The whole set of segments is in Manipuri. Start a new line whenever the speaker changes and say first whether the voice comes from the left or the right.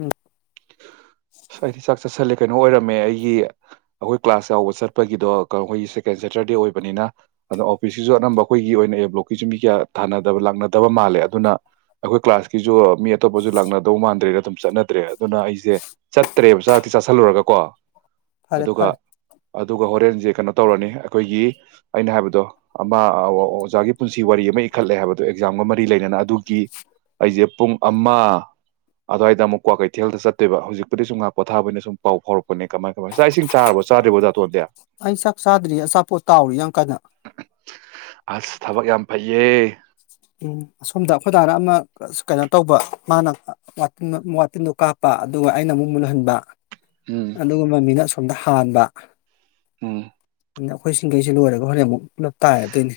left: ꯎꯝ
right: ꯑꯁ ꯍꯥꯏꯗꯤ ꯆꯥꯛ ꯆꯠꯁꯜꯂꯦ ꯀꯩꯅꯣ ꯑꯣꯏꯔꯝꯃꯦ ꯑꯩꯒꯤ ꯑꯩꯈꯣꯏ ꯀ꯭ꯂꯥꯁ ꯌꯥꯎꯕ ꯆꯠꯄꯒꯤꯗꯣ ꯑꯩꯈꯣꯏꯒꯤ ꯁꯦꯀꯦꯟ ꯁꯦꯇꯔꯗꯦ ꯑꯣꯏꯕꯅꯤꯅ ꯑꯗ ꯑꯣꯐꯤꯁꯀꯤꯁꯨ ꯑꯅꯝꯕ ꯑꯩꯈꯣꯏꯒꯤ ꯑꯣꯏꯅ ꯑꯦꯕ꯭ꯂꯣꯛꯀꯤꯁꯨ ꯃꯤ ꯀꯌꯥ ꯊꯥꯅꯗꯕ ꯂꯥꯛꯅꯗꯕ ꯃꯥꯜꯂꯦ ꯑꯗꯨꯅ ꯑꯩꯈꯣꯏ ꯀ꯭ꯂꯥꯁꯀꯤꯁꯨ ꯃꯤ ꯑꯇꯣꯞꯄꯁꯨ ꯂꯥꯛꯅꯗꯧ ꯃꯥꯟꯗ꯭ꯔꯦꯗ ꯑꯗꯨꯝ ꯆꯠꯅꯗ꯭ꯔꯦ ꯑꯗꯨꯅ ꯑꯩꯁꯦ ꯆꯠꯇ꯭ꯔꯦꯕ ꯆꯥꯛꯇꯤ ꯆꯥꯥꯁꯜꯂꯨꯔꯒ ꯀꯣ
left: ꯐꯔꯦ ꯐꯔꯦ
right: ꯑꯗꯨꯒ ꯍꯣꯔꯦꯟꯁꯦ ꯀꯩꯅꯣ ꯇꯧꯔꯅꯤ ꯑꯩꯈꯣꯏꯒꯤ ꯑꯩꯅ ꯍꯥꯏꯕꯗꯣ ꯑꯃ ꯑꯣꯖꯥꯒꯤ ꯄꯨꯟꯁꯤ ꯋꯥꯔꯤ ꯑꯃ ꯏꯈꯠꯂꯦ ꯍꯥꯏꯕꯗꯣ ꯑꯦꯛꯖꯥꯝꯒ ꯃꯔꯤ ꯂꯩꯅꯅ ꯑꯗꯨꯒꯤ ꯑꯩꯁꯦ ꯄꯨꯡ ꯑꯃ ꯑꯗꯨꯋꯥꯏꯗ ꯑꯃꯨꯛ ꯀ꯭ꯋꯥꯀꯩ ꯀꯊꯦꯜꯗ ꯆꯠꯇꯣꯏꯕ ꯍꯧꯖꯤꯛꯄꯨ ꯁꯨꯝ ꯉꯥꯛ ꯄꯊꯥꯕꯅ ꯁꯨꯝ ꯄꯥꯎ ꯐꯥꯎꯔꯛꯄ ꯀꯃꯥꯏ ꯀꯃꯥꯏꯅ ꯆꯥꯛ ꯏꯁꯤꯡ ꯆꯥꯔꯕꯣ ꯆꯥꯗꯔꯤꯕꯣꯥꯇꯣꯟꯗꯦ
left: ꯑꯩ ꯆꯥꯛ ꯆꯥꯗ꯭ꯔꯤ ꯑꯆꯥꯄꯣꯠ ꯇꯥꯎꯔꯤ ꯑꯪ ꯀꯗ
right: ꯑꯁ ꯊꯕꯛ ꯌꯥꯝ ꯐꯩꯌꯦ
left: ꯎꯝ ꯑꯁꯣꯝꯗ ꯑꯩꯈꯣꯏꯗꯥꯅ ꯑꯃ ꯀꯩꯅꯣ ꯇꯧꯕ ꯃꯥꯅꯤꯟ ꯋꯥꯇꯤꯟꯗꯣ ꯀꯥꯞꯄ ꯑꯗꯨꯒ ꯑꯩꯅ ꯑꯃꯨꯛ ꯃꯨꯜꯍꯟꯕ
right: ꯎꯝ
left: ꯑꯗꯨꯝꯕ ꯃꯤꯅꯥ ꯁꯣꯝꯗ ꯍꯥꯟꯕ
right: ꯎꯝ
left: ꯑꯗꯨꯅ ꯑꯩꯈꯣꯏ ꯒꯩꯁꯦ ꯂꯣꯏꯔꯒ ꯍꯣꯔꯅ ꯑꯃꯨꯛ ꯄꯨꯂꯞ ꯇꯥꯏꯔꯗꯣꯏꯅꯤ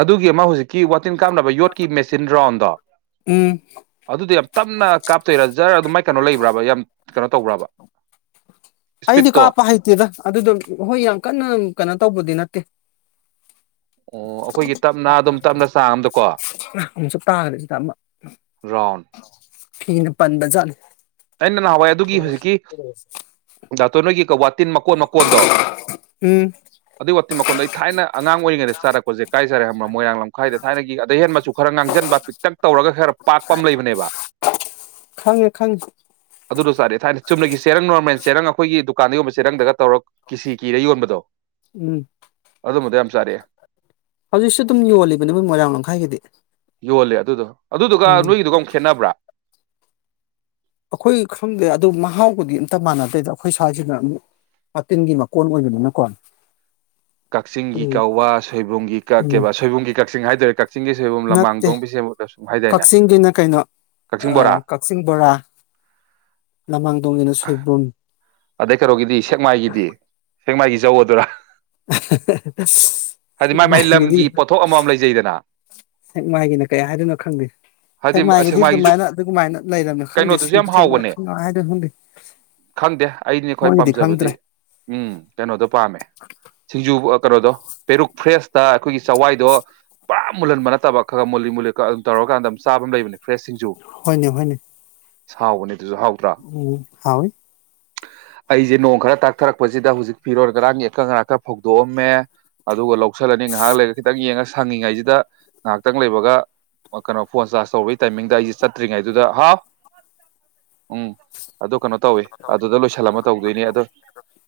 right: ꯑꯗꯨꯒꯤ ꯑꯃ ꯍꯧꯖꯤꯛꯀꯤ ꯋꯥꯇꯤꯟ ꯀꯥꯞꯅꯕ ꯌꯣꯠꯀꯤ ꯃꯦꯆꯤꯟ ꯔꯣꯗ
left: ꯎꯝ
right: ꯑꯗꯨꯗꯤ ꯌꯥꯝ ꯇꯞꯅ ꯀꯥꯞꯇꯣꯏꯔꯥ ꯖꯥꯔ ꯑꯗꯨ ꯃꯥꯏ ꯀꯩꯅꯣ ꯂꯩꯕ꯭ꯔꯥꯕ ꯌꯥꯝ ꯀꯩꯅꯣ ꯇꯧꯕ꯭ꯔꯕ
left: ꯑꯩꯗꯤ
right: ꯏꯁꯄꯤꯠꯇꯣ
left: ꯀꯥꯞꯄ ꯍꯩꯇꯦꯗ ꯑꯗꯨꯗ ꯍꯣꯏ ꯌꯥꯝ ꯀꯟꯅ ꯀꯩꯅꯣ ꯇꯧꯕꯗꯤ ꯅꯠꯇꯦ
right: ꯑꯣ ꯑꯩꯈꯣꯏꯒꯤ ꯇꯞꯅ ꯑꯗꯨꯝ ꯇꯞꯅ ꯆꯥꯡ ꯑꯝꯗꯀꯣ
left: ꯑꯃꯨꯛꯁꯨ ꯇꯥꯈ꯭ꯔꯁꯤꯗ ꯑꯃ
right: ꯔꯥꯎꯟ
left: ꯀꯅꯦ ꯄꯟꯕꯖꯅꯤꯦ
right: ꯑꯩꯅ ꯅꯍꯥꯟꯋꯥꯏ ꯑꯗꯨꯒꯤ ꯍꯧꯖꯤꯛꯀꯤ ꯗꯥꯛꯇꯣ ꯅꯣꯏꯒꯤ ꯋꯥꯇꯤꯟ ꯃꯀꯣꯟ ꯃꯀꯣꯟꯗꯣ
left: ꯎꯝ
right: ꯑꯗꯨꯏ ꯋꯥꯇꯤꯟ ꯃꯈꯣꯟꯗꯣ ꯑꯩ ꯊꯥꯏꯅ ꯑꯉꯥꯡ ꯑꯣꯏꯔꯤꯉꯩꯗ ꯆꯥꯔꯛꯄꯁꯦ ꯀꯥꯏ ꯆꯔꯦ ꯍꯥꯏꯕ꯭ꯔ ꯃꯣꯏꯔꯥꯡ ꯂꯝꯈꯥꯏꯗ ꯊꯥꯏꯅꯒꯤ ꯑꯗꯒꯤꯩ ꯍꯦꯟ ꯃꯆꯨ ꯈꯔ ꯉꯥꯡꯁꯤꯟꯕ ꯄꯤꯛꯇꯛ ꯇꯧꯔꯒ ꯈꯔ ꯄꯥꯛꯄ ꯑꯃ ꯂꯩꯕꯅꯦꯕ
left: ꯈꯪꯉꯦ ꯈꯪꯉꯦ
right: ꯑꯗꯨꯗ ꯆꯥꯔ ꯊꯥꯏꯅ ꯆꯨꯝꯅꯒꯤ ꯆꯦꯔꯪ ꯅꯣꯔꯃꯦꯜ ꯆꯦꯔꯪ ꯑꯩꯈꯣꯏꯒꯤ ꯗꯨꯀꯥꯟꯗ ꯌꯣꯟꯕ ꯆꯦꯔꯪꯗꯒ ꯇꯧꯔꯒ ꯀꯤꯁꯤ ꯀꯤꯔ ꯌꯣꯟꯕꯗꯣ
left: ꯎꯝ
right: ꯑꯗꯨꯝꯕꯗ ꯌꯥꯝ ꯆꯥꯔꯛꯑꯦ
left: ꯍꯧꯖꯤꯛꯁꯨ ꯑꯗꯨꯝ ꯌꯣꯜꯂꯤꯕꯅꯦꯕꯣꯏ ꯃꯣꯏꯔꯥꯡ ꯂꯝꯈꯥꯏꯒꯤꯗꯤ
right: ꯌꯣꯜꯂꯦ ꯑꯗꯨꯗꯣ ꯑꯗꯨꯗꯨꯒ
left: ꯎꯝ
right: ꯅꯣꯏꯒꯤꯗꯨꯒ ꯑꯃꯨꯛꯦꯠꯅꯕ꯭ꯔꯥ
left: ꯑꯩꯈꯣꯏ ꯈꯪꯗꯦ ꯑꯗꯨ ꯃꯍꯥꯎꯕꯨꯗꯤ ꯑꯝꯇ ꯃꯥꯟꯅꯗꯦꯗ ꯑꯩꯈꯣꯏ ꯁꯥꯋꯥꯏꯁꯤꯅꯛ ꯃꯇꯤꯟꯒꯤ ꯃꯀꯣꯟ ꯑꯣꯏꯕꯅꯤꯅꯀꯣ
right: ꯀꯛꯆꯤꯡꯒꯤ ꯀ
left: ꯎꯝ
right: ꯁꯣꯏꯕꯨꯝꯒꯤꯛ ꯀ
left: ꯎꯝ
right: ꯁꯣꯏꯕꯨꯝꯒꯤ ꯀꯛꯆꯤꯡ ꯁꯤꯡ ꯍꯥꯏꯖꯔꯦ
left: ꯅꯠꯇꯦ ꯀꯛꯆꯤꯡꯒꯤꯅ ꯀꯩꯅꯣ
right: ꯀꯛꯆꯤꯡ ꯕꯣꯔꯥ
left: ꯀꯛꯆꯤꯡ ꯕꯣꯔꯥ ꯂꯃꯥꯡꯗꯣꯡꯒꯤꯅ ꯁꯣꯏꯕꯨꯝ
right: ꯑꯗꯩ ꯀꯩꯅꯣꯒꯤꯗꯤ ꯁꯦꯛꯃꯥꯏꯒꯤꯗꯤ ꯁꯦꯡꯃꯥꯏꯒꯤ ꯆꯧꯧꯕꯗꯨꯔꯥ
left: [unintelligible]
right: ꯍꯥꯏꯗꯤ ꯃꯥꯏ ꯃꯥꯏ
left: ꯁꯦꯛꯃꯥꯏꯒꯤꯗꯤ
right: ꯂꯝꯒꯤ ꯄꯣꯊꯣꯛ ꯑꯃꯃꯝ ꯂꯩꯖꯩꯗꯅ
left: ꯁꯦꯛꯃꯥꯏꯒꯤꯅ ꯀꯩ ꯍꯥꯏꯗꯣꯏꯅꯣ ꯈꯪꯗꯦ
right: ꯍꯥꯏꯗꯤ
left: ꯁꯦꯛꯃꯥꯏꯒꯤꯗꯤ
right: ꯁꯦꯛꯃꯥꯏꯒꯤꯁꯨ
left: ꯑꯗꯨꯃꯥꯏꯅ ꯑꯗꯨꯃꯥꯏꯅ ꯂꯩꯔꯕꯝꯅꯣ ꯈꯪꯗꯦ
right: ꯀꯩꯅꯣꯗꯨꯁꯨ
left: ꯁꯤꯡ
right: ꯌꯥꯝ
left: ꯁꯦꯛꯃꯥꯏ
right: ꯍꯥꯎꯕꯅꯦ
left: ꯈꯪ ꯍꯥꯏꯗꯅ ꯈꯪꯗꯦ
right: ꯈꯪꯗꯦ ꯑꯩꯅ ꯈ꯭ꯋꯥꯏ
left: ꯃꯣꯏꯒꯤꯗꯤ
right: ꯄꯥꯝꯖꯕꯗꯤ
left: ꯈꯪꯗ꯭ꯔꯦ
right: ꯀꯣꯗꯣ ꯄꯦꯔꯨꯛ ꯐ꯭ꯔꯦꯁ ꯇꯥ ꯑꯩꯈꯣꯏꯒꯤ ꯆꯋꯥꯏꯗꯣ ꯄꯨꯔꯥ ꯃꯨꯍꯟ ꯅꯠꯇꯕ ꯈꯔ ꯃꯨꯜꯂꯤ ꯃꯨꯜꯂꯤꯂ ꯈꯒ ꯑꯗꯨ ꯇꯧꯔꯀꯥꯟꯗꯝ ꯆꯥꯕ ꯂꯩꯕꯅꯤ ꯐ꯭ꯔꯦꯁꯁꯤꯡꯁꯨ
left: ꯍꯅꯦ ꯍꯅꯦ
right: ꯁꯥꯥꯎꯕꯅꯤ
left: ꯎꯝ ꯍꯥꯎꯣꯏ
right: ꯑꯩꯁꯦ ꯅꯣꯡ ꯈꯔ ꯇꯥꯛꯊꯔꯛꯄꯁꯤꯗ ꯍꯧꯖꯤꯛ ꯐꯤꯔꯣꯜ ꯉꯔꯥꯡꯒꯤ ꯑꯀꯪ ꯉꯔꯥꯡ ꯈ ꯐꯧꯗꯣꯛꯑꯝꯃꯦ ꯑꯗꯨꯒ ꯂꯧꯁꯤꯜꯂꯅꯤ ꯉꯥꯏꯍꯥꯛ ꯂꯩꯔꯒ ꯈꯤꯇꯪ ꯌꯦꯡꯉ ꯁꯪꯉꯤꯉꯩꯁꯤꯗ ꯉꯥꯏꯍꯥꯛꯇꯪ ꯂꯩꯕꯒ ꯀꯩꯅꯣ ꯐꯣꯟ ꯆꯥꯔꯖ ꯇꯧꯕꯒꯤ ꯇꯥꯏꯃꯤꯡꯗ ꯑꯩꯁꯦ ꯆꯠꯇ꯭ꯔꯤꯉꯩꯗꯨꯗ ꯍꯥꯎ ꯎꯝ ꯑꯗꯨ ꯀꯩꯅꯣ ꯇꯧꯋꯦ ꯑꯗꯨꯗ ꯂꯣꯏꯁꯜꯂꯝꯃ ꯇꯧꯗꯣꯏꯅꯤ ꯑꯗꯣ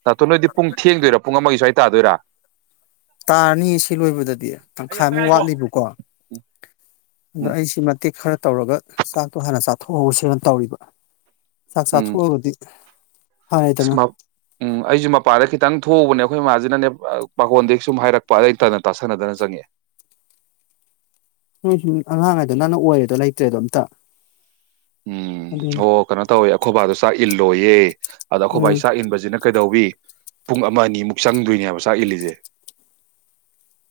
right: ꯅꯥꯛꯇꯣ ꯅꯣꯏꯗꯤ ꯄꯨꯡ ꯊꯦꯡꯗꯣꯏꯔꯥ ꯄꯨꯡ ꯑꯃꯒꯤ ꯁ꯭ꯋꯥꯏꯗ ꯇꯥꯗꯨꯔꯥ
left: ꯇꯥꯔꯅꯤ ꯁꯤ ꯂꯣꯏꯕꯗꯗꯤ ꯇꯪꯈꯥꯏꯃꯨꯛ ꯋꯥꯠꯂꯤꯕꯀꯣ ꯑꯗꯣ
right: ꯎꯝ
left: ꯑꯩꯁꯤ ꯃꯇꯦꯛ ꯈꯔ ꯇꯧꯔꯒ ꯆꯥꯛꯇꯣ ꯍꯥꯟꯅ ꯆꯥꯊꯣꯛꯍꯧꯁꯅ ꯇꯧꯔꯤꯕ ꯆꯥꯛ
right: ꯎꯝ
left: ꯆꯥꯊꯣꯛꯑꯒꯗꯤ ꯐꯔꯦꯗꯅ
right: ꯎꯝ ꯑꯩꯁꯨ ꯃꯄꯥꯔ ꯈꯤꯇꯪ ꯊꯣꯛꯎꯕꯅꯦ ꯑꯩꯈꯣꯏ ꯏꯃꯥꯁꯤꯅꯅꯦ ꯄꯥꯈꯣꯟꯗꯒꯤ ꯁꯨꯝ ꯍꯥꯏꯔꯛꯄ ꯑꯗꯩꯇꯗꯅ ꯇꯥꯁꯅꯗꯅ ꯆꯪꯉꯛꯑꯦ
left: ꯅꯣꯏ ꯁꯨꯝ ꯑꯉꯥꯡꯉꯩꯗꯣ ꯅꯪꯅ ꯑꯣꯏꯔꯦꯗꯣ ꯂꯩꯇ꯭ꯔꯦꯗꯣ ꯑꯝꯇ
right: ꯎꯝ
left: ꯑꯗꯨꯅꯤ
right: ꯑꯣ ꯀꯩꯅꯣ ꯇꯧꯋꯤ ꯑꯩꯈꯣꯏꯕꯥꯗ ꯆ ꯏꯜꯂꯣꯌꯦ ꯑꯗ
left: ꯎꯝ
right: ꯑꯩꯈꯣꯏꯕ ꯆꯥꯛ ꯏꯟꯕꯁꯤꯅ ꯀꯩꯗꯧꯋꯤ ꯄꯨꯡ ꯑꯃ ꯑꯅꯤꯃꯨꯛ ꯆꯪꯗꯣꯏꯅꯦ ꯍꯥꯏꯕ ꯆꯥꯛ ꯏꯜꯂꯤꯁꯦ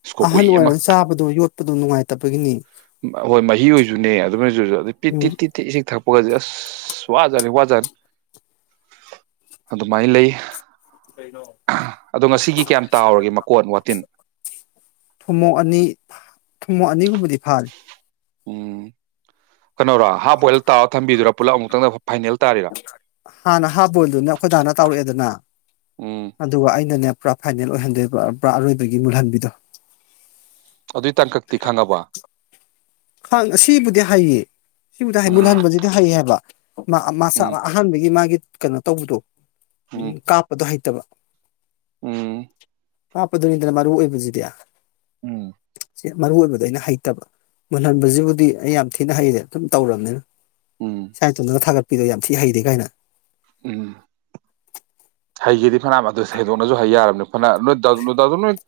right: ꯁꯀꯣ
left: ꯑꯍꯟ
right: ꯀꯨꯏ ꯑꯃ
left: ꯑꯣꯏꯔ ꯆꯥꯕꯗꯣ ꯌꯣꯠꯄꯗꯣ ꯅꯨꯡꯉꯥꯏꯇꯕꯒꯤꯅꯤ
right: ꯍꯣꯏ ꯃꯍꯤ ꯑꯣꯏꯁꯨꯅꯦ ꯑꯗꯨꯅ ꯤ
left: ꯎꯝ
right: ꯏꯁꯤꯡ ꯊꯛꯄ ꯒꯁꯦ ꯑꯁ ꯋꯥꯖꯅꯤ ꯋꯥꯖꯅꯤ ꯑꯗꯨꯃꯥꯏꯅ ꯂꯩ ꯑꯗꯣ ꯉꯁꯤꯒꯤ ꯀꯌꯥꯝ ꯇꯥꯎꯔꯒꯦ ꯃꯀꯣꯟꯠ ꯋꯥꯇꯤꯟ
left: ꯊꯨꯝꯃꯣꯛ ꯑꯅꯤ ꯊꯨꯝꯃꯣꯛ ꯑꯅꯤꯒꯨꯝꯕꯗꯤ ꯐꯥꯔꯤ
right: ꯎꯝ ꯀꯩꯅꯣꯔꯣ ꯍꯥꯐ ꯑꯣꯏꯜ ꯇꯥꯔ ꯊꯝꯕꯤꯔꯣ ꯄꯨꯂꯞ ꯑꯃꯨꯛ ꯇꯪ
left: ꯍꯥꯟꯅ ꯍꯥꯞ ꯕꯣꯏꯜꯗꯨꯅꯦ ꯑꯩꯈꯣꯏꯗꯥꯥꯅ ꯇꯧꯔꯛꯑꯦꯗꯅ
right: ꯎꯝ
left: ꯑꯗꯨ ꯑꯩꯅꯅꯦ ꯄꯨꯔꯥ ꯐꯥꯏꯅꯦꯜ ꯑꯣꯏꯍꯟꯗꯣꯏ ꯄꯨꯔꯥ ꯑꯔꯣꯏꯕꯒꯤ ꯃꯨꯜꯍꯟꯕꯤꯗꯣ
right: ꯑꯗꯨꯏ ꯇꯥꯡꯀꯛꯇꯤ ꯈꯪꯉꯕ
left: ꯈꯥꯡ ꯁꯤꯕꯨꯗꯤ ꯍꯩꯌꯦ ꯁꯤꯕꯨꯗꯤ
right: ꯎꯝ
left: ꯃꯨꯜꯍꯟꯕꯁꯤꯗꯤ ꯍꯩꯌꯦ ꯍꯥꯏꯕ ꯃꯁꯥ
right: ꯎꯝ
left: ꯑꯍꯥꯟꯕꯒꯤ ꯃꯥꯒꯤ ꯀꯩꯅꯣ ꯇꯧꯕꯗꯣ ꯎꯝ ꯀꯥꯄ ꯑꯗꯨꯣ ꯍꯥꯏ ꯎꯠꯇꯕ
right: ꯎꯝ
left: ꯍꯥꯞꯄꯗꯨꯅꯤꯗꯅ ꯃꯔꯨ ꯑꯣꯏꯕꯕꯁꯤꯗꯤ
right: ꯎꯝ
left: ꯁ ꯃꯔꯨ ꯑꯣꯏꯏꯕꯗ ꯑꯩꯅ ꯍꯩꯇꯕ ꯃꯨꯜꯍꯟꯕꯁꯤꯕꯨꯗꯤ ꯑꯩ ꯌꯥꯝ ꯊꯤꯅ ꯍꯩꯔꯦ ꯑꯗꯨꯝ ꯇꯧꯔꯕꯅꯤꯅ
right: ꯎꯝ
left: ꯁꯥꯏꯇꯣꯟ ꯊꯔ ꯄꯄꯤꯗꯣ ꯌꯥꯝ ꯊꯤ ꯍꯩꯗꯦ ꯀꯥꯏꯅ
right: ꯎꯝ ꯍꯥꯏꯒꯤꯗꯤ ꯑꯅꯥ ꯑꯗꯨ ꯍꯩꯗꯣꯛꯅꯁꯨ ꯍꯥꯏ ꯌꯥꯔꯕꯅꯤ ꯍꯅ ꯅꯣꯏ ꯅꯣꯏꯖ ꯅꯣꯏ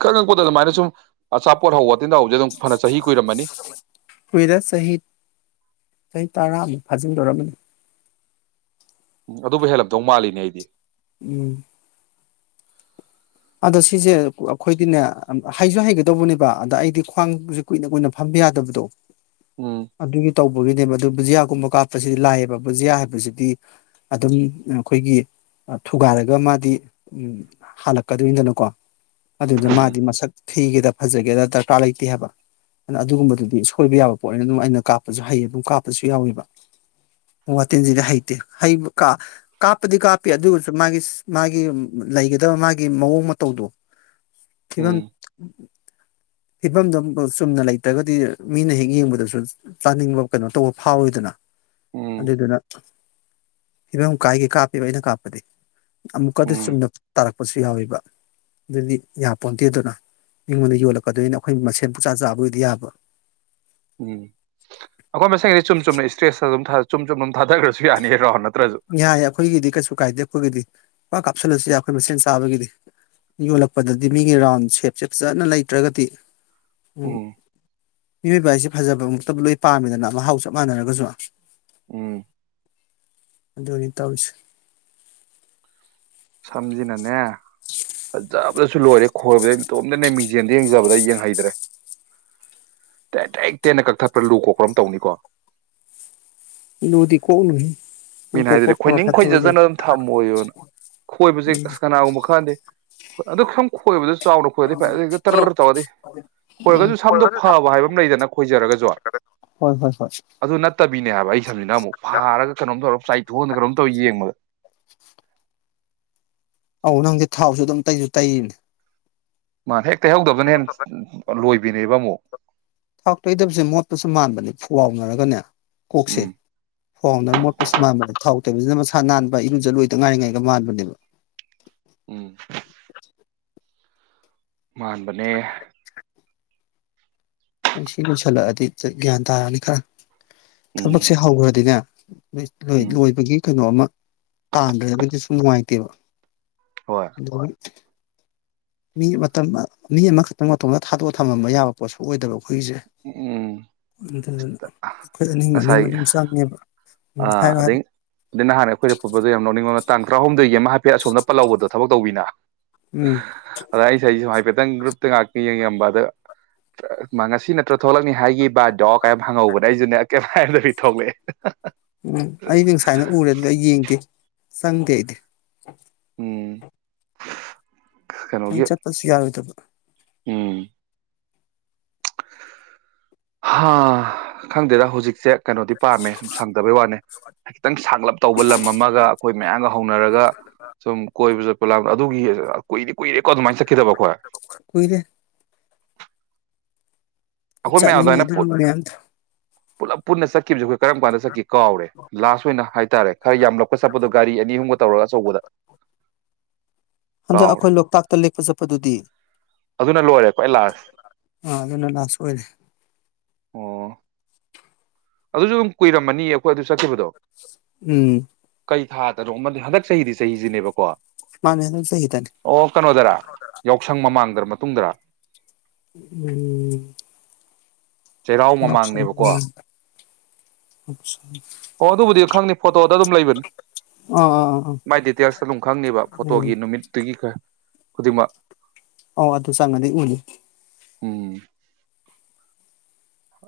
right: ꯈꯪꯉꯛꯄꯗ ꯑꯗꯨꯃꯥꯏꯅ ꯁꯨꯝ ꯑꯆꯥꯄꯣꯠ ꯍꯧꯕꯇꯤꯟꯗ ꯍꯧꯁꯦ ꯑꯗꯨꯝ ꯐꯅ ꯆꯍꯤ ꯀꯨꯏꯔꯝꯃꯅꯤ
left: ꯍꯨꯏꯔ ꯁꯍꯤꯗ ꯆꯍꯤ ꯇꯔꯥꯃꯨꯛ ꯐꯥꯖꯤꯟꯗꯣꯔꯝꯅꯤ
right: ꯎ ꯑꯗꯨꯕꯨ ꯍꯦꯜꯂꯞꯗꯧ ꯃꯥꯜꯂꯤꯅꯦ ꯑꯩꯗꯤ
left: ꯎꯝ ꯑꯗꯣ ꯁꯤꯁꯦ ꯑꯩꯈꯣꯏꯗꯤꯅꯦ ꯍꯩꯁꯨ ꯍꯩꯒꯗꯧꯕꯅꯦꯕ ꯑꯗ ꯑꯩꯗꯤ ꯈ꯭ꯋꯥꯡꯁꯦ ꯀꯨꯏꯅ ꯀꯨꯏꯅ ꯐꯝꯕ ꯌꯥꯗꯕꯗꯣ
right: ꯎꯝ
left: ꯑꯗꯨꯒꯤ ꯇꯧꯕ ꯒꯤꯅꯦꯕ ꯑꯗꯨ ꯕꯨꯖꯤꯌꯥꯒꯨꯝꯕ ꯀꯥꯞꯄꯁꯤꯗꯤ ꯂꯥꯏꯑꯕ ꯕꯨꯖꯤꯌꯥ ꯍꯥꯏꯕꯁꯤꯗꯤ ꯑꯗꯨꯝ ꯑꯩꯈꯣꯏꯒꯤ ꯊꯨꯒꯥꯏꯔꯒ ꯃꯥꯗꯤ ꯍꯜꯂꯛ ꯀꯀꯗꯣꯏꯏꯅꯤꯗꯅꯀꯣ ꯑꯗꯨꯗ ꯃꯥꯗꯤ ꯃꯁꯛ ꯊꯤꯒꯦꯗ ꯐꯖꯒꯦꯗ ꯗꯔꯀꯥꯔ ꯂꯩꯇꯦ ꯍꯥꯏꯕ ꯑꯗꯨ ꯑꯗꯨꯒꯨꯝꯕꯗꯨꯗꯤ ꯁꯣꯏꯕ ꯌꯥꯕ ꯄꯣꯠꯅꯤꯅ ꯑꯗꯨꯝ ꯑꯩꯅ ꯀꯥꯞꯄꯁꯨ ꯍꯩꯌꯦ ꯑꯗꯨꯝ ꯀꯥꯞꯄꯁꯨ ꯌꯥꯎꯋꯦꯕ ꯋꯥꯇꯤꯟꯁꯤꯗꯤ ꯍꯩꯇꯦ ꯀꯥꯞꯄꯗꯤ ꯀꯥꯞꯄꯤ ꯑꯗꯨꯁꯨ ꯃꯥꯒꯤ ꯃꯥꯒꯤ ꯂꯩꯒꯗ ꯃꯥ ꯒꯤ ꯃꯑꯣꯡ ꯃꯇꯧꯗꯣ ꯊꯤꯕꯝ
right: ꯎꯝ
left: ꯐꯤꯕꯝꯗꯣ ꯆꯨꯝꯅ ꯂꯩꯇ꯭ꯔꯒꯗꯤ ꯃꯤꯅ ꯍꯦꯛ ꯌꯦꯡꯕꯗꯁꯨ ꯆꯥꯅꯤꯡꯕ ꯀꯩꯅꯣ ꯇꯧꯕ ꯐꯥꯎꯋꯤꯗꯅ
right: ꯎꯝ
left: ꯑꯗꯨꯏꯗꯨꯅ ꯐꯤꯕꯝ ꯀꯥꯏꯒꯦ ꯀꯥꯞꯄꯦꯕ ꯑꯩꯅ ꯀꯥꯞꯄꯗꯤ ꯑꯃꯛꯀꯗꯤ ꯆꯨꯝ
right: ꯎꯝ ꯎꯝ
left: ꯇꯔ ꯄꯁꯨ ꯌꯥꯎꯋꯦꯕ ꯑꯗꯨꯗꯤ ꯌꯥ ꯄꯣꯟꯗꯦ ꯑꯗꯨꯅ ꯑꯩꯉꯣꯟꯗ ꯌꯣꯜꯂꯛꯀꯗꯣꯏꯅꯤ ꯑꯩꯈꯣꯏ ꯃꯁꯦꯟ ꯄꯨꯛꯆꯥ ꯆꯥꯕꯒꯤꯗꯤ ꯌꯥꯕ
right: ꯎꯝ ꯑꯩꯈꯣꯏ ꯃꯁꯗꯤ ꯆꯨꯝ ꯆꯨꯝꯅ ꯏꯁꯇ꯭ꯔꯦꯁꯇ ꯑꯗꯨꯝ ꯆꯨꯝ ꯆꯨꯝ ꯑꯗꯨꯝ ꯊꯥꯗꯈ꯭ꯔꯁꯨ ꯌꯥꯅꯤꯔꯣ ꯍ ꯅ
left: ꯌꯥꯏ ꯑꯩꯈꯣꯏꯒꯤꯗꯤ ꯀꯩꯁꯨ ꯀꯥꯏꯗꯦ ꯑꯩꯈꯣꯏꯒꯤꯗꯤ ꯏꯄꯥ ꯀꯥꯞꯁꯤꯜꯂꯁꯨ ꯌꯥꯏ ꯑꯩꯈꯣꯏ ꯃꯁꯦꯟ ꯆꯥꯕꯒꯤꯗꯤ ꯌꯣꯜꯂꯛꯄꯗꯗꯤ ꯃꯤꯒꯤ ꯔꯥꯎꯟ ꯁꯦꯞꯁꯦ ꯐꯖꯅ ꯂꯩꯇ꯭ꯔꯒꯗꯤ
right: ꯎꯝ
left: ꯃꯤꯑꯣꯏꯕ ꯍꯥꯏꯁꯦ ꯐꯖꯕꯃꯛꯇꯕꯨ ꯂꯣꯏ ꯄꯥꯝꯃꯤꯗꯅ ꯃꯍꯥꯎ ꯆꯞ ꯃꯥꯟꯅꯔꯒꯁꯨ
right: ꯎꯝ
left: ꯑꯗꯨ ꯑꯣꯏꯗꯤ ꯇꯧꯁꯤ
right: ꯁꯝꯁꯤꯅꯅꯦ ꯐꯖꯕꯗꯁꯨ ꯂꯣꯏꯔꯦ ꯈꯣꯏꯕꯗ ꯏꯇꯣꯝꯇꯅꯦ ꯃꯤꯡꯖꯦꯜꯗ ꯌꯦꯡꯖꯕꯗ ꯌꯦꯡꯍꯩꯗ꯭ꯔꯦ ꯇꯦꯛ ꯇꯦꯛ ꯇꯦꯅ ꯀꯛꯊꯠꯄ꯭ꯔꯥ ꯂꯨ ꯈꯣꯛꯄ꯭ꯔꯥ ꯑꯃ ꯇꯧꯅꯤꯀꯣ
left: ꯏꯗꯤ ꯀꯣꯅ
right: ꯃꯤꯅ ꯍꯥꯏꯗꯗꯤ ꯈꯣꯏꯅꯤꯡ ꯈꯣꯏꯖꯖꯅ ꯑꯗꯨꯝ ꯊꯝꯃꯣꯏꯣꯅ ꯈꯣꯏꯕꯁꯦ
left: ꯎꯝ
right: ꯑꯁ ꯀꯅꯥꯒꯨꯝꯕ ꯈꯪꯗꯦ ꯑꯗꯨ ꯁꯨꯝ ꯈꯣꯏꯕꯗ ꯆꯥꯎꯅ ꯈꯣꯏꯔꯗꯤ ꯐꯩꯦ ꯑꯗꯨ ꯍꯦꯛꯇ ꯇꯔ ꯆꯥꯎꯔꯗꯤ
left: ꯎꯝ
right: ꯈꯣꯏꯔꯒꯁꯨ ꯁꯝꯗ ꯐꯕ ꯍꯥꯏꯕ ꯑꯃ ꯂꯩꯗꯅ ꯈꯣꯏꯖꯔꯒꯁꯨ
left: ꯍꯣꯏ ꯍꯣꯏ ꯍꯣꯏ
right: ꯑꯗꯨ ꯅꯠꯇꯕꯤꯅꯦ ꯍꯥꯏꯕ ꯑꯩ ꯁꯝꯁꯤꯅ ꯑꯃꯨꯛ ꯐꯥꯔꯒ ꯀꯩꯅꯣꯝ ꯇꯧꯔꯛ ꯀꯩꯅꯣꯝ ꯇꯧꯏ ꯌꯦꯡꯕ
left: ꯑꯧ ꯅꯪꯗꯤ ꯊꯥꯎꯁꯨ ꯑꯗꯨꯝ ꯇꯩꯁꯨ ꯇꯩꯅꯤ
right: ꯃꯥ ꯊꯦ ꯀꯩꯍꯧꯗꯕꯅ ꯍꯦ ꯂꯣꯏꯕ ꯕꯤꯅꯦꯕ ꯃꯣ
left: ꯊꯥꯛ ꯇꯣꯏꯗꯕꯁꯦ ꯃꯣꯠꯄꯁꯨ ꯃꯥꯟꯕꯅꯦ ꯐꯨꯋꯥꯥꯎꯅꯔꯒꯅꯦ ꯀꯣꯛꯁꯦ
right: ꯎꯝ
left: ꯐꯥꯎꯟꯗꯔ ꯃꯣꯠꯄꯁꯨ ꯃꯗꯥꯎꯦ ꯇꯕꯁꯤꯅ ꯃꯁꯥ ꯅꯥꯟꯕ ꯏꯔꯨꯖꯠꯂꯣꯏꯗ ꯉꯥꯏꯔꯤꯉꯥꯏꯒ ꯃꯥꯟꯕꯅꯦꯕ
right: ꯎꯝ ꯃꯥꯟꯕꯅꯦ
left: ꯑꯩ ꯁꯤ ꯂꯣꯏꯁꯤꯜꯂꯛꯑꯗꯤ ꯒ꯭ꯌꯥꯟ ꯇꯥꯔꯅꯤ ꯈꯔ
right: ꯎꯝ
left: ꯊꯕꯛꯁꯦ ꯍꯧꯈ꯭ꯔꯗꯤꯅꯦ ꯎꯝ ꯂꯣꯏ ꯂꯣꯏꯕꯒꯤ ꯀꯩꯅꯣꯝ ꯑꯃ ꯇꯥꯟꯗ꯭ꯔꯒꯗꯤ ꯁꯨꯝ ꯅꯨꯡꯉꯥꯏꯇꯦꯕ
right: ꯍꯣꯏ
left: ꯣꯏ ꯃꯤ ꯃꯇꯝ ꯃꯤ ꯑꯃꯈꯛꯇꯪ ꯃꯇꯣꯝꯗ ꯊꯥꯗꯣꯛꯑ ꯊꯝꯃꯝꯕ ꯌꯥꯕ ꯄꯣꯠꯁꯨ ꯑꯣꯏꯗꯕꯀꯣ ꯑꯩꯈꯣꯏꯁꯦ
right: ꯎꯝ
left: ꯑꯗꯨꯗꯨꯅ ꯑꯩꯈꯣꯏ ꯑꯅꯤ ꯑꯅꯤꯃꯛ ꯑꯗꯨꯝ ꯆꯪꯉꯦꯕ ꯎꯝ
right: ꯑ
left: ꯍꯥꯏꯔꯣ
right: ꯑꯗꯩ
left: ꯍꯥꯏꯔꯣ
right: ꯑꯗꯩ ꯅꯍꯥꯟ ꯑꯩꯈꯣꯏꯗ ꯄꯨꯠꯕꯗꯣ ꯌꯥꯝ ꯂꯧꯅꯤꯡꯕ ꯇꯥꯡ ꯇꯔꯥꯍꯨꯝꯗꯗꯒꯤ ꯑꯃ ꯍꯥꯏꯐꯦꯠ ꯑꯁꯣꯝ ꯄꯜ ꯂꯧꯕꯗꯣꯕꯛ ꯇꯧꯕꯤꯅ
left: ꯎꯝ
right: ꯑꯗ ꯑꯩꯁ ꯑꯩꯁꯨ ꯍꯥꯏꯐꯦꯠꯇꯪ ꯭ꯔꯨꯞ ꯉꯥꯛꯇ ꯌꯦꯡꯉꯝꯕ ꯑꯗ ꯉꯁꯤ ꯅꯠꯇ꯭ꯔꯣ ꯊꯣꯛꯂꯛꯅꯤ ꯍꯥꯏꯒꯤꯕ ꯗꯣ ꯀꯥꯏ ꯍꯪꯉꯧꯕꯅꯦ ꯑꯩꯖꯨꯅꯦ ꯀꯩꯝ ꯍꯥꯏꯗꯕꯤ ꯊꯣꯛꯂꯛꯑꯦ
left: ꯎꯝ ꯑꯩꯗꯤ ꯉꯨꯁꯥꯏꯅ ꯎꯔꯦ ꯑꯗꯨꯗꯤ ꯑꯩ ꯌꯦꯡꯗꯦ ꯆꯪꯗꯦ ꯑꯩꯗꯤ
right: ꯎꯝ ꯀꯩꯅꯣꯒꯤ
left: ꯑꯩ ꯆꯠꯄꯁꯨ ꯌꯥꯔꯣꯏꯗꯕ
right: ꯎꯝ ꯍꯥ ꯈꯪꯗꯦꯗ ꯍꯧꯖꯤꯛꯁꯦ ꯀꯩꯅꯣꯗꯤ ꯄꯥꯝꯃꯦ ꯁꯪꯗꯕꯩ ꯋꯥꯅꯦ ꯈꯤꯇꯪ ꯁꯥꯡꯒꯂꯞ ꯇꯧꯕ ꯂꯝ ꯑꯃꯒ ꯑꯩꯈꯣꯏ ꯃꯌꯥꯝꯒ ꯍꯧꯅꯔꯒ ꯁꯨꯝ ꯀꯣꯏꯕꯁꯨ ꯑꯗꯨꯒꯤ ꯀꯨꯏꯗꯤ ꯀꯨꯏꯔꯦ ꯀꯣ ꯑꯗꯨꯃꯥꯏꯅ ꯆꯠꯈꯤꯗꯕ ꯑꯩꯈꯣꯏ
left: ꯀꯨꯏꯔꯦ
right: ꯑꯩꯈꯣꯏ ꯃꯌꯥꯝ
left: ꯆꯠꯅꯤꯡꯉꯦ
right: ꯑꯗꯨꯃꯥꯏꯅ
left: ꯑꯗꯨ
right: ꯄꯨ
left: ꯃꯌꯥꯝꯗꯨ
right: ꯄꯨꯂꯞ ꯄꯨꯟꯅ ꯆꯠꯈꯤꯕꯁꯦ ꯑꯩꯈꯣꯏ ꯀꯔꯝ ꯀꯥꯟꯗ ꯆꯠꯈꯤ ꯀꯥꯎꯔꯦ ꯂꯥꯁ ꯑꯣꯏꯅ ꯍꯥꯏꯇꯥꯔꯦ ꯈꯔ ꯌꯥꯝꯂꯛꯄꯠ ꯆꯠꯄꯗꯣ ꯒꯥꯔꯤ ꯑꯅꯤ ꯑꯍꯨꯝꯒ ꯇꯧꯔꯒ ꯑꯆꯧꯕꯗ
left: ꯍꯟꯗꯛ
right: ꯀꯥꯎꯔꯦ
left: ꯑꯩꯈꯣꯏ ꯂꯣꯛꯇꯥꯛꯇ ꯂꯦꯛꯄ ꯆꯠꯄꯗꯨꯗꯤ
right: ꯑꯗꯨꯅ ꯂꯣꯏꯔꯦꯀꯣ ꯑꯩ ꯂꯥꯁ
left: ꯑꯥ ꯑꯗꯨꯅ ꯂꯥꯁ ꯑꯣꯏꯔꯦ
right: ꯑꯣ ꯑꯗꯨꯁꯨ ꯑꯗꯨꯝ ꯀꯨꯏꯔꯝꯃꯅꯤ ꯑꯩꯈꯣꯏ ꯑꯗꯨ ꯆꯠꯈꯤꯕꯗꯣ
left: ꯎꯝ
right: ꯀꯩ ꯊꯥ ꯗꯅꯣꯃꯅꯦ ꯍꯟꯗꯛ ꯆꯍꯤꯗꯤ ꯆꯍꯤꯁꯤꯅꯦꯕꯀꯣ
left: ꯃꯥꯅꯦ ꯍꯟꯗꯛ ꯆꯍꯤꯗꯅꯦ
right: ꯑꯣ ꯀꯩꯅꯣꯗꯔꯥ ꯌꯥꯎꯁꯪ ꯃꯃꯥꯡꯗꯔ ꯃꯇꯨꯡꯗꯔꯥ
left: ꯎꯝ
right: ꯆꯩꯔꯥꯎ
left: ꯌꯥꯎꯁꯪ
right: ꯃꯃꯥꯡꯅꯦꯕꯀꯣ
left: ꯃꯃꯥꯡ
right: ꯑꯣ ꯑꯗꯨꯕꯨꯗꯤ ꯈꯪꯅꯤ ꯐꯣꯇꯣꯗ ꯑꯗꯨꯝ ꯂꯩꯕꯅꯤ
left: ꯑꯥ ꯑꯥ ꯑꯥ
right: ꯃꯥꯏ ꯗꯤꯇꯦꯜꯁꯇ ꯑꯗꯨꯝ ꯈꯪꯅꯦꯕ ꯐꯣꯇꯣꯒꯤ
left: ꯎꯝ
right: ꯅꯨꯃꯤꯠꯇꯨꯒꯤ ꯈꯔ ꯈꯨꯗꯤꯡꯃꯛ
left: ꯑꯧ ꯑꯗꯨꯨ ꯆꯪꯉꯗꯤ ꯎꯅꯤ
right: ꯎꯝ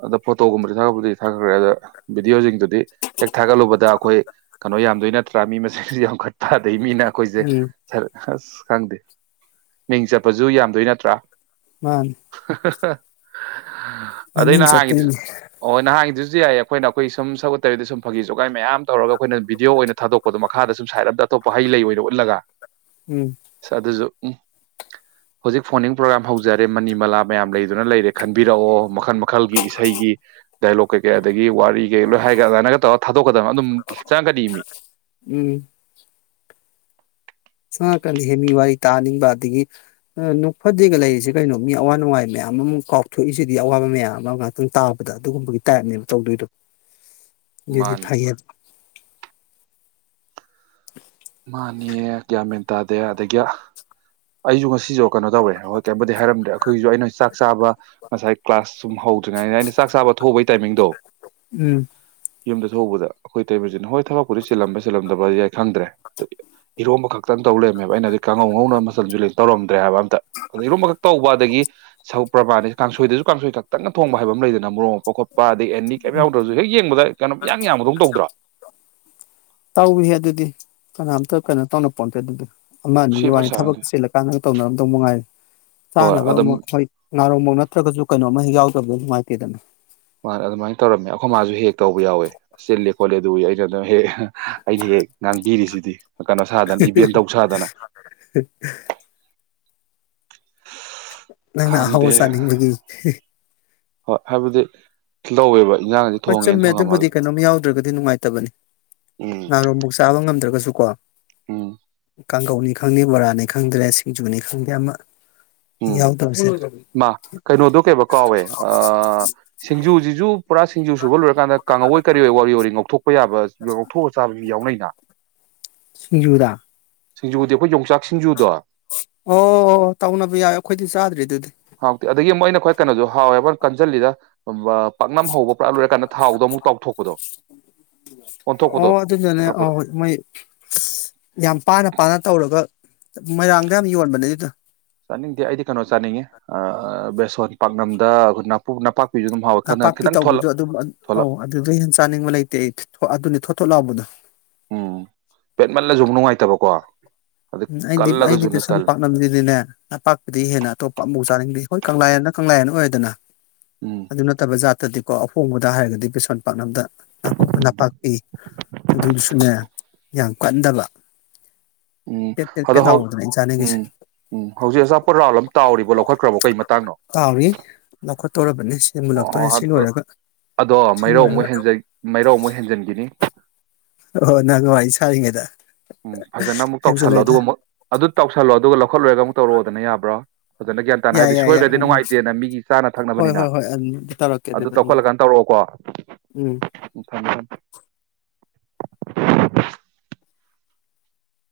right: ꯑꯗ ꯐꯣꯇꯣꯒꯨꯝꯕꯗꯤ ꯊꯥꯒꯠꯄꯕꯨꯗꯤ ꯊꯥꯒꯠꯈ꯭ꯔꯦ ꯑꯗ ꯚꯤꯗꯤꯑꯣꯁꯤꯡꯗꯨꯗꯤ ꯍꯦꯛ ꯊꯥꯒꯠꯂꯨꯕꯗ ꯑꯩꯈꯣꯏ ꯀꯩꯅꯣ ꯌꯥꯝꯗꯣꯏ ꯅꯠꯇ꯭ꯔꯥ ꯃꯤ ꯃꯁꯤꯡꯁꯤ ꯌꯥꯝꯈꯠꯥꯗꯩ ꯃꯤꯅ ꯑꯩꯈꯣꯏꯁꯦ
left: ꯎꯝ
right: ꯑꯁ ꯈꯪꯗꯦ ꯃꯤꯡ ꯆꯠꯄꯁꯨ ꯌꯥꯝꯗꯣꯏ ꯅꯠꯇ꯭ꯔꯥ
left: ꯃꯥꯅꯤ
right: [unintelligible] ꯑꯗꯩ
left: ꯃꯃꯤꯡ
right: ꯅꯍꯥꯟꯉꯤꯗꯨꯁꯨ
left: ꯆꯠꯇꯣꯏꯅꯦ
right: ꯑꯣꯣꯏ ꯅꯍꯥꯟꯒꯤꯗꯨꯁꯨ ꯍꯧꯖꯤ ꯌꯥꯏ ꯑꯩꯈꯣꯏꯅ ꯑꯩꯈꯣꯏ ꯁꯒ ꯎꯠꯇꯕꯤꯗ ꯁꯨꯝ ꯐꯥ ꯖꯒꯥꯏ ꯃꯌꯥꯝ ꯇꯧꯔꯒ ꯑꯩꯈꯣꯏꯅ ꯚꯗꯤꯑꯣ ꯑꯣꯏꯅ ꯊꯥꯗꯣꯛꯄꯗꯣ ꯃꯈꯥꯗ ꯁꯨꯝ ꯁꯥꯏꯠ ꯑ ꯑꯃꯗ ꯑꯇꯣꯞꯄ ꯍꯩ ꯂꯩ ꯑꯣꯏꯅ ꯎꯠꯂꯒ
left: ꯎꯝ
right: ꯁꯥ ꯑꯗꯨꯁꯨꯣ ꯎꯝ ꯍꯧꯖꯤꯛ ꯐꯣꯟꯅꯤꯡ ꯄ꯭ꯔꯣꯒꯥꯝ ꯍꯧꯖꯔꯦ ꯃꯅꯤ ꯃꯂꯥ ꯃꯌꯥꯝ ꯂꯩꯗꯨꯅ ꯂꯩꯔꯦ ꯈꯟꯕꯤꯔꯛꯑꯣ ꯃꯈꯟ ꯃꯈ ꯃꯈꯜꯒꯤ ꯏꯁꯩꯒꯤ ꯇꯍꯂꯣ ꯀꯌꯥꯗ ꯒꯤ ꯋꯥꯔꯤ ꯀꯩ ꯂꯣꯏ ꯍꯥꯏꯒ ꯑꯗꯨꯃꯥꯏꯅꯒ ꯇꯧꯔꯒ ꯊꯥꯗꯣꯛꯀꯗꯕꯅ ꯑꯗꯨꯝ ꯍ ꯆꯥꯡꯒꯅꯤ ꯃꯤ [unintelligible]
left: ꯎꯝ ꯉꯉꯛꯀꯅꯤ ꯍꯦ ꯃꯤ ꯋꯥꯔꯤ ꯇꯥꯅꯤꯡꯕ ꯑꯗꯒꯤ ꯅꯣꯛꯐꯗꯦꯒ ꯂꯩꯔꯤꯁꯦ ꯀꯩꯅꯣ ꯃꯤ ꯑꯋꯥ ꯅꯨꯡꯉꯥꯏ ꯃꯌꯥꯝ ꯑꯃ ꯀꯥꯎꯊꯣꯛꯏꯁꯤꯗꯤ ꯑꯋꯥꯕ ꯃꯌꯥꯝ ꯑꯃ ꯉꯍꯥꯛꯇꯪ ꯇꯥꯕꯗ ꯑꯗꯨꯒꯨꯝꯕꯒꯤ ꯇꯥꯏꯞꯅꯦꯕ ꯇꯧꯗꯣꯏꯗꯕ ꯌꯗꯤ
right: ꯃꯥꯅꯤ
left: ꯐꯒꯦꯜ [unintelligible]
right: ꯃꯥꯅꯦ ꯀꯌꯥ ꯃꯦꯟ ꯇꯥꯗꯦ ꯑꯗꯒꯤ ꯑꯩꯁꯨ ꯉꯁꯤꯁꯨ ꯀꯩꯅꯣ ꯇꯧꯔꯦ ꯍꯣꯏ ꯍꯥꯏꯔꯝꯗ ꯑꯩꯈꯣꯏꯁꯨ ꯑꯩꯅ ꯆꯥꯛ ꯆꯥꯛ ꯆꯥꯕ ꯉꯁꯥꯏ ꯀ꯭ꯂꯥꯁ ꯁꯨꯝ ꯍꯧꯗ꯭ꯔꯤꯉꯩꯗ ꯑꯩꯅ ꯆꯥꯛ ꯆꯥꯕ ꯊꯣꯛꯕꯒꯤ ꯇꯥꯏꯃꯤꯡꯗꯣ
left: ꯎꯝ
right: ꯌꯨꯝꯗ ꯊꯣꯛꯎꯧꯕꯗ ꯑꯩꯈꯣꯏ ꯇꯩꯕꯁꯤꯅ ꯍꯣꯏ ꯊꯕꯛꯄꯨꯗꯤ ꯆꯤꯂꯝꯕ ꯆꯜꯂꯝꯕ ꯌꯥꯏ ꯈꯪꯗ꯭ꯔꯦ ꯈꯈꯤꯛꯇꯪ ꯇꯧ ꯂꯩꯔꯝꯃꯦꯕ ꯑꯩꯅꯗꯤ ꯀꯥꯡꯉꯧ ꯉꯧꯅ ꯃꯆꯜꯁꯨ ꯇꯧꯔꯝꯗ꯭ꯔꯦ ꯍꯥꯏꯕ ꯑꯝꯇ ꯑꯗ ꯏꯔꯨꯝꯝ ꯑꯃꯈꯛ ꯇꯧꯕ ꯑꯗꯒꯤ ꯁꯔꯛ ꯄ꯭ꯔꯕꯥꯅꯤ ꯀꯥꯡꯁꯣꯏꯗꯁꯨ ꯀꯥꯡꯁꯣꯏ ꯈꯛꯇꯅꯣꯡꯕ ꯍꯥꯏꯕ ꯑꯃ ꯂꯩꯗꯅ ꯃꯣꯔꯣ ꯃꯄ ꯈꯣꯠꯄ ꯂꯨꯄꯥ ꯑꯗꯗꯒꯤ ꯑꯦꯅꯤ ꯀꯩꯝ ꯌꯥꯎꯗ꯭ꯔꯁꯨ ꯍꯦꯛ ꯌꯦꯡꯕꯗ ꯀꯩꯅꯣ ꯏꯌꯥꯡ ꯌꯥꯝꯕꯗꯧ ꯇꯧꯗ꯭ꯔꯥ
left: ꯇꯧꯏ ꯑꯗꯨꯗꯤ ꯀꯅꯥꯝꯇ ꯀꯩꯅꯣ ꯇꯧꯅ ꯄꯣꯁꯦ ꯑꯗꯨꯗꯤ ꯑꯃ ꯑꯅꯤꯒꯤ
right: ꯁꯦꯝꯃ
left: ꯋꯥꯅꯤ ꯊꯕꯛ
right: ꯁꯥꯔꯗꯤ
left: ꯆꯦꯜꯂ ꯀꯥꯟꯗꯒ ꯇꯧꯅꯔꯝꯗꯧ ꯅꯨꯡꯉꯥꯏꯔꯦ
right: ꯍꯣꯏ
left: ꯆꯥꯅꯕ
right: ꯑꯗꯨꯝ
left: ꯑꯃꯨꯛ ꯍꯣꯏ ꯉꯥꯔꯣꯡꯐ ꯅꯠꯇ꯭ꯔꯒꯁꯨ ꯀꯩꯅꯣꯃ ꯍꯦꯛ ꯌꯥꯎꯗꯕꯗ ꯅꯨꯡꯉꯥꯏꯇꯦꯗꯅ
right: ꯑꯗꯨꯃꯥꯏ ꯇꯧꯔꯝꯃꯦ ꯑꯩꯈꯣꯏ ꯃꯥꯁꯨ ꯍꯦꯛ ꯇꯧꯕ ꯌꯥꯎꯋꯦ ꯆꯤꯞ ꯈꯣꯠꯂꯦ ꯑꯗꯨꯒꯤ ꯑꯩꯅ ꯑꯗꯨꯝ ꯍꯦꯛ ꯑꯩꯅ ꯍꯦꯛ ꯉꯥꯡꯕꯤꯔꯤꯁꯤꯗꯤ ꯀꯩꯅꯣ ꯁꯥꯗꯅ ꯏꯚꯦꯟ ꯇꯧ ꯁꯥꯗꯅ
left: ꯅꯪꯅ ꯍꯋꯥ
right: ꯈꯪꯗꯦ
left: ꯆꯥꯅꯤꯡꯕꯒ
right: ꯍꯣꯏ ꯍꯥꯏꯕꯗꯤ ꯂꯧꯋꯦꯕ ꯏꯟꯖꯥꯡꯖꯦ
left: ꯄ ꯆ
right: ꯊꯣꯡꯉꯦꯅ
left: ꯃꯃꯦ
right: ꯊꯣꯡꯉꯝꯃꯒ
left: ꯑꯗꯨꯕꯨꯗꯤ ꯀꯩꯅꯣ ꯌꯥꯎꯗ꯭ꯔꯒ ꯅꯨꯡꯉꯥꯏ ꯇꯕꯅꯤ ꯅꯍꯥꯔꯣꯝꯃꯨꯛ ꯆꯥꯕ ꯉꯝꯗ꯭ꯔꯒꯁꯨ ꯆꯀꯣ
right: ꯑ
left: ꯀꯥꯡꯒꯧꯅꯤ ꯈꯪꯗꯦ ꯕꯣꯔꯥꯅꯤ ꯈꯪꯗ꯭ꯔꯦ ꯁꯤꯡꯖꯨꯅꯤ ꯈꯪꯗꯦ ꯑꯃ ꯍꯦꯛ
right: ꯎꯝ
left: ꯌꯥꯎꯗꯕꯁꯦ
right: ꯃꯥ ꯀꯩꯅꯣꯗꯣ ꯀꯩꯕ ꯀꯥꯎꯋꯦ ꯁꯤꯡꯖꯨꯁꯤꯁꯨ ꯄꯨꯔꯥ ꯁꯤꯡꯖ ꯁꯨꯕ ꯂꯣꯏꯔꯀꯥꯟꯗ ꯀꯥꯡꯉꯋꯣꯏ ꯀꯔꯤ ꯑꯣꯏ ꯋꯥꯔꯤ ꯋꯥ ꯉꯧꯊꯣꯛꯄ ꯌꯥꯕ ꯉꯧꯊꯣꯛꯑ ꯆꯥꯕꯁꯨ ꯌꯥꯎꯅꯩꯅ
left: ꯁꯤꯟꯖꯨꯗ
right: ꯁꯤꯡꯖꯨꯗꯤ ꯑꯩꯈꯣꯏ ꯌꯣꯡꯆꯥꯛ ꯁꯤꯡꯖꯨꯗꯣ
left: ꯑꯣ ꯇꯥꯎꯅꯕꯤ ꯑꯣ ꯑꯩꯈꯣꯏꯗꯤ ꯆꯥꯗ꯭ꯔꯤ ꯑꯗꯨꯗꯤ
right: ꯍꯥꯎꯇꯦ ꯑꯗꯒꯤ ꯃꯣꯏꯅ ꯈ꯭ꯋꯥ ꯀꯩꯅꯣꯁꯨ ꯍꯥꯎꯋ ꯀꯟꯖꯜ ꯂꯤꯗ ꯄꯥꯛꯅꯝ ꯍꯧꯕ ꯄꯨꯔꯥ ꯂꯣꯏꯔꯀꯥꯟꯗ ꯊꯥꯎꯗꯣ ꯑꯃꯨꯛ ꯇꯥꯎꯊꯣꯛꯄꯗꯣ ꯑꯣꯟꯊꯣꯛꯄꯗꯣ
left: ꯑꯣ ꯑꯗꯨꯗꯨꯅꯦ
right: ꯐꯠꯇ꯭ꯔꯥ ꯐꯠꯇ꯭ꯔ
left: ꯑꯧ ꯃꯣꯏ ꯌꯥꯝ ꯄꯥꯅ ꯄꯥꯅ ꯇꯧꯔꯒ ꯃꯣꯏꯔꯥꯡꯗ ꯌꯥꯝ ꯌꯣꯟꯕꯅꯦ ꯑꯗꯨꯗ
right: ꯆꯥꯅꯤꯡꯗꯦ ꯑꯩꯗꯤ ꯀꯩꯅꯣ ꯆꯥꯅꯤꯡꯉꯦ ꯕꯦꯁꯣꯟ ꯄꯥꯛꯅꯝꯗ ꯑꯩꯈꯣꯏꯄꯥꯛ
left: ꯅꯄꯥꯛꯄꯤ ꯇꯧꯕꯗ ꯑꯗꯨꯝ
right: ꯊꯣꯂꯞ
left: ꯑꯧ ꯑꯗꯨꯗ ꯍꯦꯟ ꯆꯥꯅꯤꯡꯕ ꯂꯩꯇꯦ ꯑꯩ ꯑꯗꯨꯅꯤ ꯊꯣꯛꯂꯥꯛꯕꯗ
right: ꯎꯝ ꯄꯦꯠꯃꯜꯂꯁꯨ ꯑꯃ ꯅꯨꯡꯉꯥꯏꯇꯕꯀꯣ ꯑꯗꯩ
left: ꯎꯝ ꯑꯩꯗꯤ ꯑꯩꯗꯤ
right: ꯀꯜꯂꯒꯁꯨꯅꯦ
left: ꯄꯩꯁꯥ
right: ꯇꯜꯂꯦ
left: ꯄꯥꯛꯅꯕꯗꯨꯗꯤꯅꯦ ꯅꯄꯥꯛꯄꯗꯤ ꯍꯦꯟꯅ ꯑꯇꯣꯞꯄ ꯑꯃꯐꯥꯎ ꯆꯥꯅꯤꯡꯗꯦ ꯍꯣꯏ ꯀꯪꯂꯥ ꯍꯟꯅ ꯀꯪꯂꯥ ꯍꯅ ꯑꯣꯏꯗꯅ
right: ꯎꯝ
left: ꯑꯗꯨ ꯅꯠꯇꯕꯖ ꯇꯗꯤꯀꯣ ꯑꯍꯣꯡꯕꯗ ꯍꯥꯏꯔꯒꯗꯤ ꯁꯣꯟ ꯄꯥꯛꯅꯗꯀꯨꯞꯅ ꯅꯄꯥꯛꯄꯤ ꯑꯗꯨꯗꯨꯁꯨꯅꯦ ꯌꯥꯝ ꯀꯟꯗꯕ
right: ꯎꯝ
left: ꯄꯦꯠ ꯄꯦꯠ
right: ꯑꯗꯣ
left: ꯄꯦꯠ ꯂꯥꯎꯕꯗꯨꯅꯦ ꯑꯩꯅ ꯆꯥꯅꯤꯡꯉꯤꯁꯦ
right: ꯎꯝ ꯎꯝ ꯍꯧꯖꯤꯛ ꯑꯆꯥꯄꯣꯠ ꯔꯥꯎ ꯑꯃ ꯇꯥꯎꯔꯤꯕꯣ ꯂꯧꯈꯠꯈ꯭ꯔꯕꯣ ꯀꯩ ꯃꯇꯥꯡꯅꯣ
left: ꯀꯥꯎꯔꯤ ꯂꯧꯈꯠꯇꯧꯔꯕꯅꯤ ꯁꯤ
right: ꯑꯣ
left: ꯃꯨꯜꯂꯛꯇꯣꯔꯦ ꯁꯤ ꯂꯣꯏꯔꯒ
right: ꯑꯗꯣ
left: ꯁꯤ
right: ꯃꯥꯏꯔꯧ ꯑꯃꯨꯛ
left: ꯂꯣꯏꯔꯒ
right: ꯃꯥꯏꯔꯧ ꯑꯃꯨꯛ ꯍꯦꯟꯖꯟꯈꯤꯅꯤ
left: ꯑꯣ ꯅꯪ ꯋꯥꯔꯤꯏꯁꯉꯦꯗ
right: ꯎꯝ ꯐꯖꯅ ꯑꯃꯨꯛ ꯇꯧꯁꯜꯂꯣ ꯑꯗꯨꯒ ꯑꯃꯨꯛ ꯑꯗꯨ ꯇꯧꯁꯜꯂꯣ ꯑꯗꯨꯒ ꯂꯧꯈꯠꯂꯨꯔꯒ ꯑꯃꯨꯛ ꯇꯧꯔꯛꯑꯣꯗꯅꯕ꯭ꯔꯣ ꯐꯖꯅ ꯒ꯭ꯌꯥꯟ ꯇꯥꯅ
left: ꯌꯥꯏ
right: ꯍꯥꯏꯗꯤ
left: ꯌꯥꯏ ꯌꯥꯏ
right: ꯁꯣꯏꯈ꯭ꯔꯗꯤ
left: ꯎꯝ ꯎꯝ
right: ꯅꯨꯡꯉꯥꯏꯇꯦꯅ ꯃꯤꯒꯤ ꯆꯥꯅ
left: ꯍꯣꯏ
right: ꯊꯛꯅꯕꯅꯤꯅ
left: ꯍꯣꯏ ꯍꯣꯏ ꯑꯗꯨꯝ ꯇꯧꯔꯛꯀꯦ
right: ꯑꯗꯨ
left: ꯑꯗꯨꯗ ꯎꯝ
right: ꯇꯧꯈꯠꯂꯀꯥꯟ ꯇꯧꯔꯛꯑꯣꯀꯣ
left: ꯎꯝ
right: ꯎ ꯊꯝꯃꯦ ꯊꯝ